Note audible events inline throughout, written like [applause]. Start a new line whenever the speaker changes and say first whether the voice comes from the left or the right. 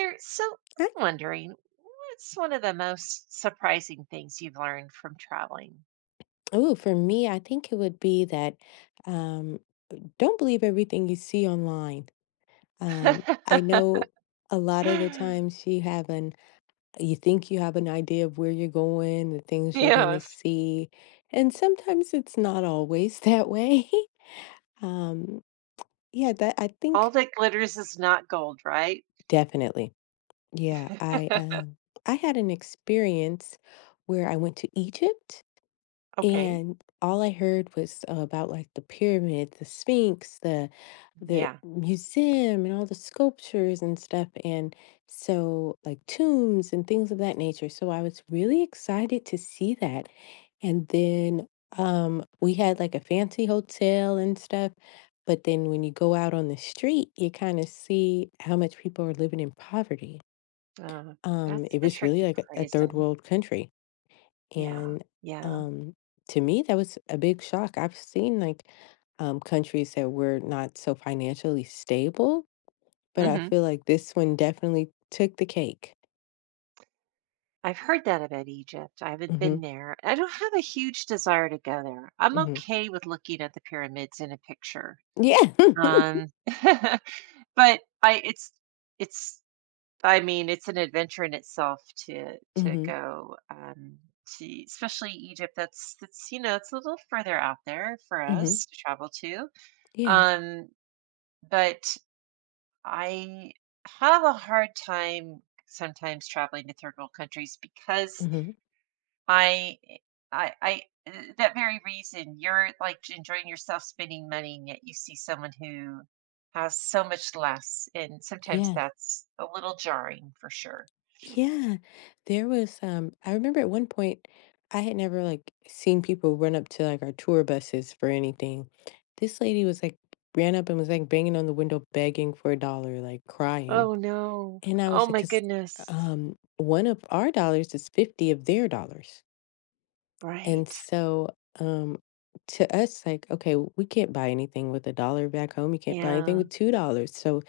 right: There. So,
left: Oh,
right: I'm wondering, what's one of the most surprising things you've learned from traveling?
left: for me, I think it would be that um, don't believe everything you see online. I
right: [laughs]
left: know a lot of the times you think you have an idea of where you're going, the things you're going
right: Yeah,
left: to
right: if
left: see, and sometimes it's not always [laughs] that way. Um, yeah, that I
right: all
left: think
right: that glitters is not gold, right?
left: definitely. Yeah,
right: [laughs]
left: I had an experience where I went to Egypt.
right: Okay.
left: And all I heard was about like the pyramid, the Sphinx, the
right: Yeah.
left: museum and all the sculptures and stuff, and so like tombs and things of that nature. So I was really excited to see that. And then we had like a fancy hotel and stuff. But then when you go out on the street, you kind of see how much people are living in poverty.
right: Uh, that's
left: It
right: the
left: was really
right: tricky
left: like
right: part,
left: a
right: isn't
left: third
right: it?
left: world country.
right: Yeah.
left: And,
right: Yeah.
left: um, to me, that was a big shock. I've seen, like, countries that were not so financially stable, but I
right: Hmm.
left: feel like this one definitely took the cake.
right: I've heard that about Egypt. I haven't been
left: Mhm,
right: there. I don't have a huge desire to go there. I'm
left: mhm.
right: okay with looking at the pyramids in a picture.
left: Yeah. [laughs]
right: Um, [laughs] but it's I mean, it's an adventure in itself to to
left: Mhm,
right: go especially Egypt. That's it's a little further out there for
left: mhm.
right: us to travel to.
left: Yeah.
right: Um, but I have a hard time sometimes traveling to third world countries because
left: Mhm.
right: I I uh, that very reason you're like enjoying yourself spending money, and yet you see someone who has so much less, and sometimes
left: Yes.
right: that's a little jarring for sure.
left: Yeah. There was, I remember at one point, I had never, like, seen people run up to, like, our tour buses for anything. This lady was, like, ran up and was, like, banging on the window begging for a dollar, like, crying.
right: Oh no.
left: And I was
right: Oh
left: like,
right: my
left: because
right: goodness.
left: one of our dollars is 50 of their dollars. And
right: Right.
left: so um, to us, like, okay, we can't buy anything with a dollar back home. You can't buy anything
right: Yeah.
left: with $2. So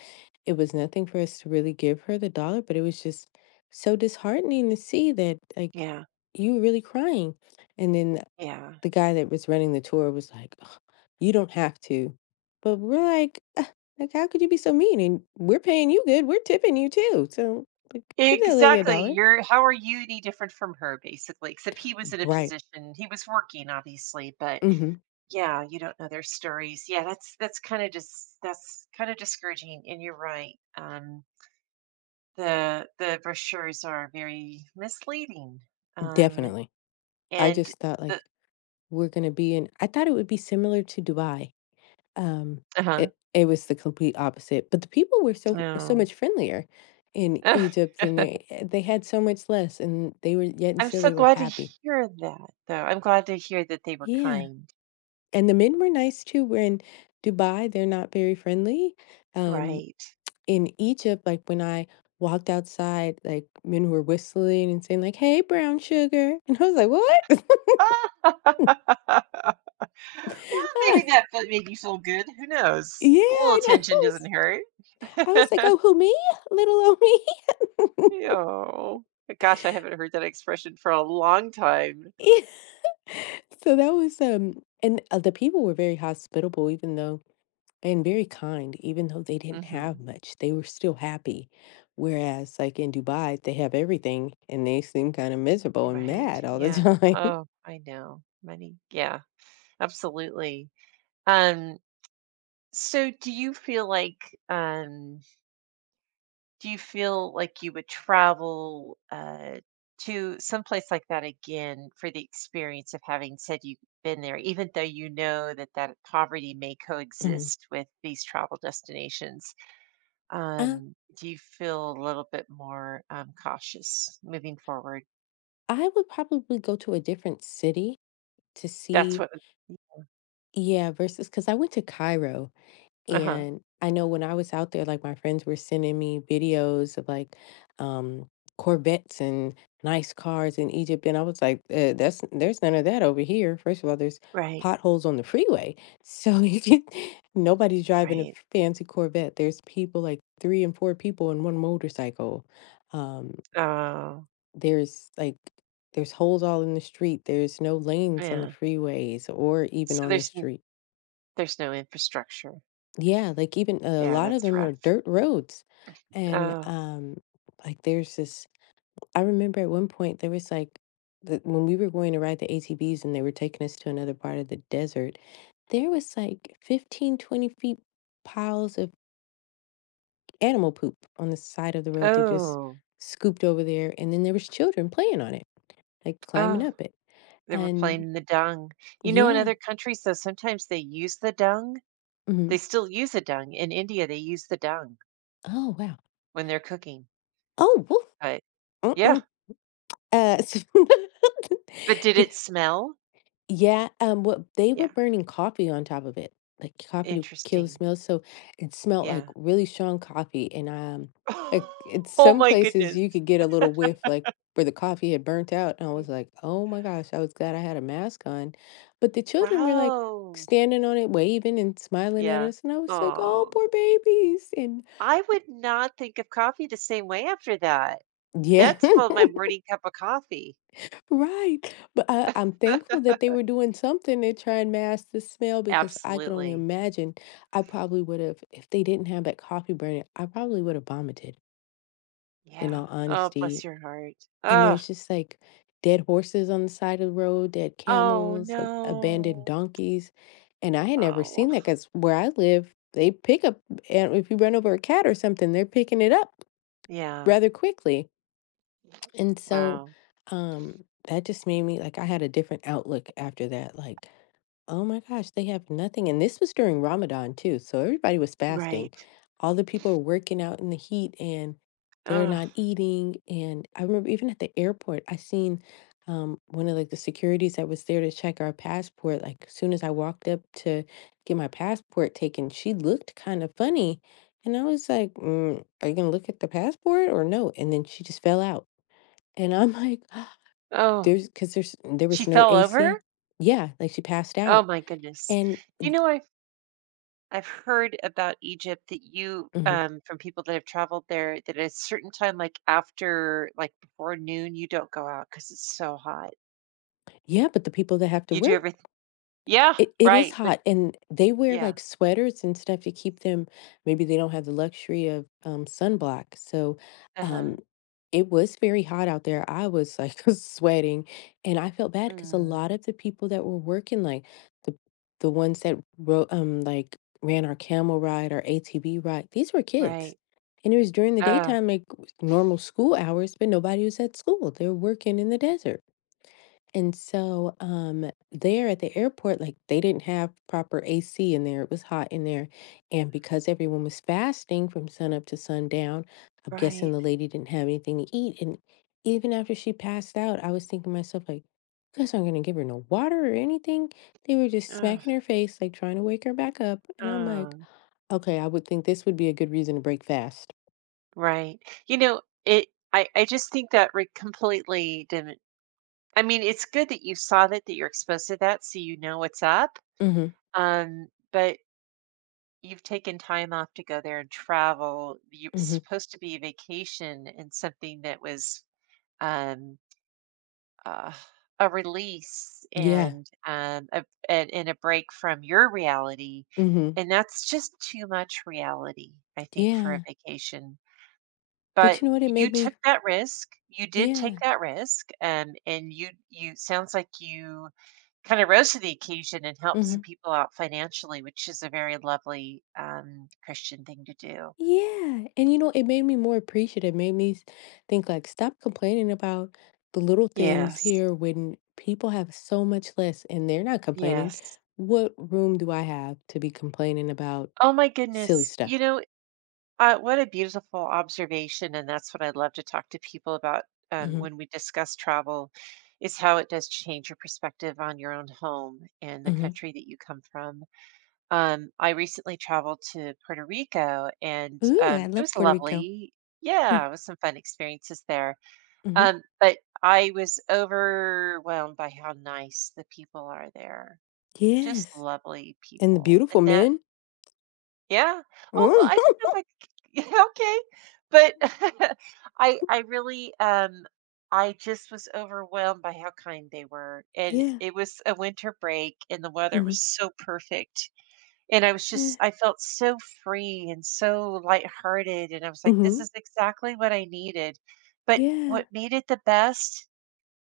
left: it was nothing for us to really give her the dollar, but it was just so disheartening to see that, like,
right: Yeah.
left: you were really crying. And then
right: Yeah.
left: the guy that was running the tour was like, "Ugh, you don't have to." But we're like, "Ugh, like, how could you be so mean? And we're paying you good. We're tipping you too. So, like, give that lady a
right: Exactly.
left: dollar."
right: You're how are you any different from her, basically? Except he was in a
left: Right.
right: position, he was working obviously, but
left: Hmm.
right: yeah, you don't know their stories. Yeah, that's kind of discouraging, and you're right. The brochures are very misleading. Um
left: Definitely. I
right: and
left: just thought
right: the
left: like we're gonna be in I thought it would be similar to Dubai. Um
right: Uh-huh.
left: it was the complete opposite. But the people were so, so
right: No.
left: much friendlier in Egypt, and
right: [laughs]
left: they had so much less, and they were yet and
right: I'm
left: still
right: so
left: they were
right: glad to
left: happy.
right: hear that, though. I'm glad to hear that they were
left: Yeah.
right: kind.
left: And the men were nice too. We're in Dubai, they're not very friendly. Um,
right: Right.
left: in Egypt, like when I walked outside, like men were whistling and saying, like, "Hey, brown sugar." [laughs] And I was like, "What?" [laughs]
right: [laughs] Well,
left: Ah,
right: maybe that made you feel good. Who knows?
left: yeah,
right: A little
left: I know. [laughs] I
right: attention
left: was,
right: doesn't hurt.
left: I was like,
right: [laughs]
left: oh, who, me? Little old me. [laughs]
right: Oh, gosh, I haven't heard that expression for a long time.
left: Yeah. So that was and the people were very hospitable, even though and very kind, even though they didn't have
right: Hmm.
left: much, they were still happy. Whereas, like in Dubai, they have everything and they seem kind of miserable and
right: Right.
left: mad all the
right: Yeah.
left: time. [laughs]
right: Oh, I know. Money. Yeah, absolutely. Um, so do you feel like um Do you feel like you would travel to some place like that again for the experience of having said you've been there, even though you know that poverty may
left: Mhm.
right: coexist with these travel destinations?
left: Uh,
right: Um, do you feel a little bit more cautious moving forward?
left: I would probably go to a different city to
right: That's
left: see,
right: what.
left: yeah, versus because I went to Cairo.
right: Uh-huh.
left: And I know when I was out there, like my friends were sending me videos of like um, Corvettes and nice cars in Egypt, and I was like, "That's there's none of that over here." First of all, there's
right: Right.
left: potholes on the freeway, so [laughs] you can, nobody's driving a
right: Right.
left: fancy Corvette. There's people like three and four people in one motorcycle. Um,
right: Oh,
left: there's like there's holes all in the street. There's no lanes on the
right: yeah.
left: freeways or even
right: So
left: on the
right: there's n-
left: street.
right: there's no infrastructure.
left: Yeah, like even a
right: Yeah,
left: lot of
right: that's
left: them are
right: rough.
left: dirt roads. And
right: Oh,
left: like there's this I remember at one point there was like when we were going to ride the ATVs and they were taking us to another part of the desert, there was like 15, 20 feet piles of animal poop on the side of the road. They just
right: oh,
left: scooped over there, and then there was children playing on it, like climbing
right: oh.
left: up it.
right: They were
left: And
right: playing the dung. You know, in
left: yeah.
right: other countries, though, sometimes they use the dung.
left: Mhm.
right: They still use the dung. In India, they use the dung
left: Oh, wow.
right: when they're cooking.
left: Oh, woof.
right: But yeah.
left: Mm-mm. Uh, [laughs] so
right: But did
left: [laughs]
right: it smell?
left: Yeah, well, they were
right: Yeah.
left: burning coffee on top of it, like coffee to kill the
right: Interesting.
left: smell. So it smelled like
right: Yeah.
left: really strong coffee. And like in
right: [laughs] Oh
left: some
right: my
left: places
right: goodness.
left: you could get a little whiff, like where the coffee had burnt out. And I was
right: Mm,
left: like, "Oh my gosh, I was glad I had a mask on." But the children were like
right: wow.
left: standing on it, waving and smiling at
right: Yeah.
left: us. And I was like, "Oh,
right: Oh.
left: poor babies." And
right: I would not think of coffee the same way after that.
left: yeah.
right: That's, well,
left: [laughs]
right: my morning cup of coffee.
left: Right, but I'm thankful
right: [laughs]
left: that they were doing something to try and mask the smell, because I could only
right: Absolutely.
left: imagine. I probably would've, if they didn't have that coffee burning, I probably would've vomited, in
right: Yeah.
left: all
right: Oh, bless
left: honesty,
right: your heart.
left: and
right: Oh.
left: there's just, like, dead horses on the side of the road, dead
right: Oh,
left: camels, ab abandoned
right: no.
left: donkeys, and I had never
right: Oh.
left: seen that because where I live, they pick up, and if you run over a cat or something, they're picking it up
right: Yeah.
left: rather quickly. And so,
right: Wow.
left: that just made me like I had a different outlook after that. Like, oh my gosh, they have nothing. And this was during Ramadan too. So everybody was
right: Right.
left: fasting. All the people were working out in the heat, and they're
right: Oh,
left: not eating. And I remember even at the airport, I seen one of like the securities that was there to check our passport. Like, as soon as I walked up to get my passport taken, she looked kind of funny. And I was like, "Are you gonna look at the passport or no?" And then she just fell out. And I'm like, [gasps]
right: oh,
left: there's because there
right: she
left: was no
right: fell
left: AC.
right: over?
left: Yeah, like she passed
right: Oh
left: out.
right: my goodness.
left: And
right: You know, I've heard about Egypt that you
left: mhm.
right: from people that have traveled there, that at a certain time, like after like before noon, you don't go out because it's so hot.
left: Yeah, but the people that have to
right: You do
left: work.
right: everything. Yeah,
left: It is
right: right. But
left: hot, and they wear,
right: yeah.
left: like, sweaters and stuff to keep them. Maybe they don't have the luxury of, sunblock, so,
right: Uh-huh.
left: um, it was very hot out there, I was, like, [laughs] sweating, and I felt bad because a
right: Mm,
left: lot of the people that were working, like, the the ones that ro like, ran our camel ride, our ATV ride, these were kids,
right: right.
left: and it was during the
right: Uh,
left: daytime, like, normal school hours, but nobody was at school, they were working in the desert. And so, there at the airport, like they didn't have proper AC in there. It was hot in there. And because everyone was fasting from sunup to sundown, I'm guessing the
right: right.
left: lady didn't have anything to eat. And even after she passed out, I was thinking to myself, like, "You guys aren't gonna give her no water or anything." They were just
right: Ugh.
left: smacking her face, like trying to wake her back up. And I'm like,
right: Oh.
left: "Okay, I would think this would be a good reason to break fast."
right: Right. You know, it I just think that re completely didn't. I mean, it's good that you saw that, that you're exposed to that, so you know what's up,
left: Mm-hmm.
right: but you've taken time off to go there and travel. You It's
left: Mm-hmm.
right: supposed to be a vacation and something that was, um, uh, a release
left: Yeah.
right: and a break from your reality,
left: Mm-hmm.
right: and that's just too much reality, I think, for a
left: Yeah.
right: vacation.
left: But
right: But
left: you know what? It
right: you
left: made me,
right: took that risk, you did take
left: yeah.
right: that risk, and you sounds like you kinda rose to the occasion and helped
left: Mm-hmm.
right: some people out financially, which is a very lovely, Christian thing to do.
left: Yeah, and you know, it made me more appreciative. It made me s think, like, "Stop complaining about the little things
right: Yes,
left: here when people have so much less and they're not complaining.
right: yes.
left: What room do I have to be complaining about
right: Oh my
left: silly
right: goodness,
left: stuff?"
right: what a beautiful observation, and that's what I love to talk to people about,
left: Mhm,
right: when we discuss travel, is how it does change your perspective on your own home and the
left: mhm.
right: country that you come from. I recently traveled to Puerto Rico, and
left: Ooh, I
right: it
left: love
right: was
left: Puerto Rico.
right: lovely.
left: Mm,
right: Yeah, it was some fun experiences there.
left: mhm.
right: But I was overwhelmed by how nice the people are there. Just
left: Yes,
right: lovely
left: and the
right: people.
left: beautiful
right: And that,
left: men.
right: yeah. Oh, well, I
left: Mm. [laughs]
right: don't know if [laughs] yeah, okay. But [laughs] I, I really, um, I just was overwhelmed by how kind they were. And
left: Yeah,
right: it was a winter break, and the weather was
left: mhm.
right: so perfect, and I was
left: Yeah,
right: just I felt so free and so lighthearted, and I was like, "This is
left: mhm.
right: exactly what I needed." But
left: Yeah,
right: what made it the best,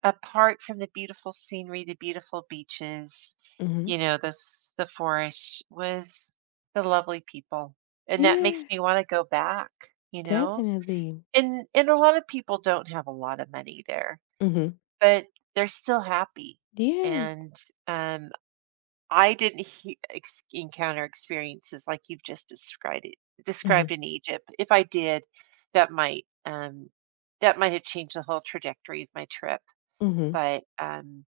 right: apart from the beautiful scenery, the beautiful beaches,
left: mhm.
right: the forest, was the lovely people, and that makes
left: Yeah,
right: me wanna go back, you know?
left: definitely.
right: And a lot of people don't have a lot of money there,
left: Mhm.
right: but they're still happy,
left: Yes.
right: and, um, I didn't he ex encounter experiences like you've just described
left: Mhm,
right: in Egypt. If I did, that might um that might have changed the whole trajectory of my trip,
left: mhm.
right: but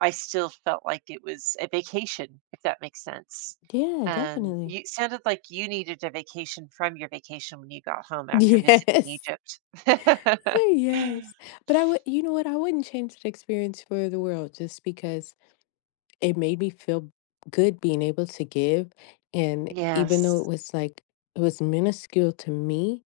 right: I still felt like it was a vacation, if that makes sense.
left: Yeah, definitely.
right: You It sounded like you needed a vacation from your vacation when you got home after visiting
left: Yes. [laughs]
right: Egypt. [laughs]
left: Yes. But I would, you know what? I wouldn't change that experience for the world, just because it made me feel good being able to give. And even though it
right: Yes,
left: was like, it was minuscule to me,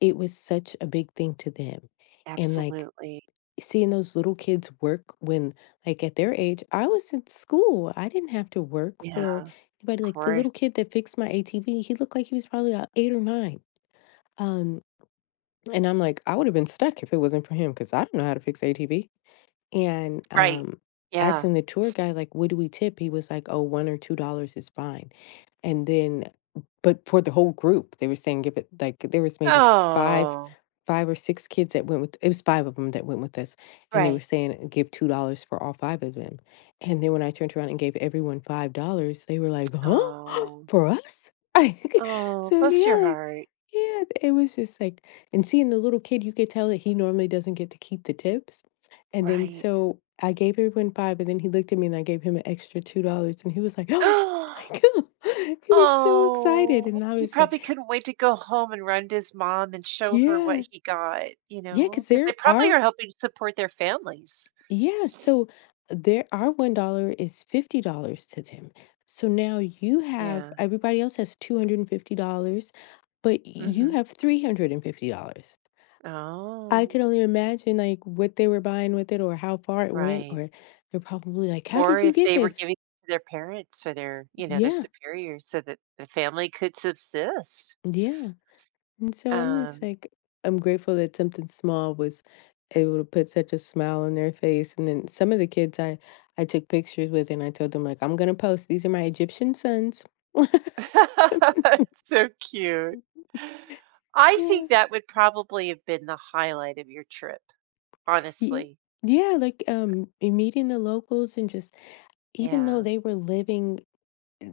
left: it was such a big thing to them. And like,
right: absolutely.
left: seeing those little kids work, when, like, at their age, I was in school. I didn't have to work
right: Yeah,
left: for
right: of
left: anybody. Like, the little kid
right: course.
left: that fixed my ATV, he looked like he was probably about eight or nine. Um. And [laughs] I'm like, I would have been stuck if it wasn't for him, because I don't know how to fix ATV. And
right: Right. Yeah.
left: asking the tour guide, like, "What do we tip?" He was like, "Oh, $1 or $2 is fine." And then, but for the whole group, they were saying give it like there was maybe 5,
right: Oh,
left: 5 or 6 kids that went with, it was 5 of them that went with us, and they were
right: right.
left: saying, "Give $2 for all 5 of them." And then when I turned around and gave everyone $5, they were like, "Huh? [gasps]
right: Oh,
left: For us?" [laughs]
right: oh,
left: So,
right: bless
left: yeah,
right: your
left: like,
right: heart.
left: yeah, it was just like, and seeing the little kid, you could tell that he normally doesn't get to keep the tips. And then
right: Right.
left: so I gave everyone 5, and then he looked at me and I gave him an extra $2, and he was like, [gasps] I know.
right: [gasps]
left: [laughs] He was so excited,
right: Oh,
left: and I
right: he
left: was like,
right: probably couldn't wait to go home and run to his mom and show her what
left: yeah,
right: he got, you
left: yeah,
right: know,
left: because
right: because they
left: there
right: probably
left: are,
right: are helping to support their families.
left: yeah, so there, our $1 is $50 to them. So now you have
right: Yeah.
left: everybody else has $250, but you
right: Hmm.
left: have $350. I
right: Oh,
left: could only imagine, like, what they were buying with it or how far it went,
right: right.
left: or they're probably like, "How
right: Or
left: did you
right: if
left: get
right: they were
left: this?"
right: giving it to their parents or their
left: Yeah,
right: superiors so that the family could subsist.
left: yeah. And so I'm just
right: Um.
left: like, I'm grateful that something small was able to put such a smile on their face. And then some of the kids I took pictures with, and I told them like, "I'm gonna post. These are my Egyptian sons." [laughs]
right: [laughs] That's so cute. I
left: Yeah,
right: think that would probably have been the highlight of your trip,
left: yeah,
right: honestly.
left: yeah. Like, in meeting the locals and just even though
right: Yeah.
left: they were living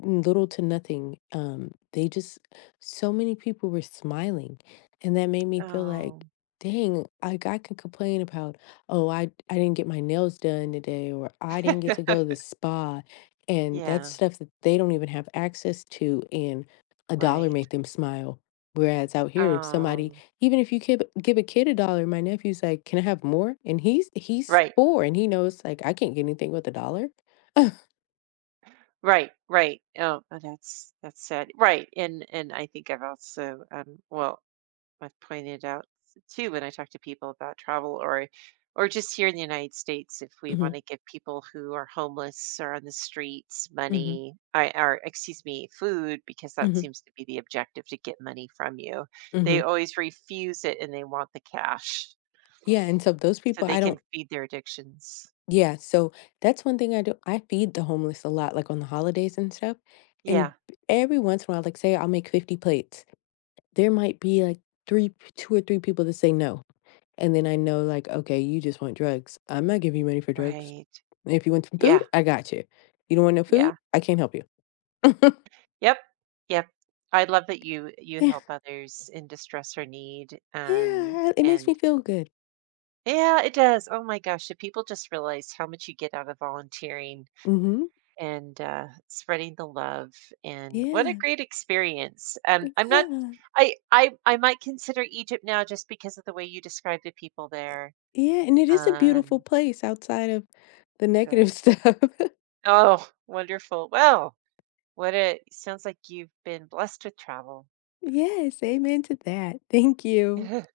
left: little to nothing. They just so many people were smiling, and that made me feel like,
right: Oh.
left: dang, like I can complain about, oh, I didn't get my nails done today, or I didn't get to go to
right: [laughs]
left: the spa, and that's
right: Yeah,
left: stuff that they don't even have access to, and a dollar
right: right.
left: made them smile. Whereas out here, if somebody,
right: Um,
left: even if you give a kid a dollar, my nephew's like, "Can I have more?" And he's
right: right,
left: four, and he knows like I can't get anything with a dollar. [laughs]
right: right, right. Oh, oh, that's sad. Right. And I think I've also well, I've pointed out too when I talk to people about travel, or just here in the United States, if we want
left: Hmm.
right: to give people who are homeless or on the streets
left: Hmm.
right: money, I or excuse me, food, because that
left: Hmm.
right: seems to be the objective to get money from you. They
left: Hmm.
right: always refuse it and they want the cash
left: Yeah, and so those
right: so
left: people,
right: they
left: I
right: can
left: don't,
right: feed their addictions.
left: yeah, so that's one thing I do. I feed the homeless a lot, like on the holidays and stuff. And
right: Yeah,
left: every once in a while, like say I'll make 50 plates. There might be like three, two or three people that say no. And then I know, like, okay, you just want drugs. I'm not giving you money for drugs.
right: right.
left: If you want some food,
right: Yeah,
left: I got you. You don't want no food?
right: yeah.
left: I can't help you.
right: Yep. Yep. I love that you
left: [laughs] Yeah.
right: help others in distress or need, and
left: Yeah. It makes me
right: and
left: feel good.
right: yeah, it does. Oh my gosh, if people just realize how much you get out of volunteering
left: Mm-hmm.
right: and spreading the love, and what a
left: Yeah.
right: great experience. I'm not,
left: Yeah.
right: I might consider Egypt now just because of the way you described the people there.
left: Yeah. And it is a beautiful
right: Um,
left: place outside of the negative
right: Good.
left: stuff. [laughs]
right: Oh, wonderful. Well, what a sounds like you've been blessed with travel.
left: Yes, amen to that. Thank you.
right: [laughs]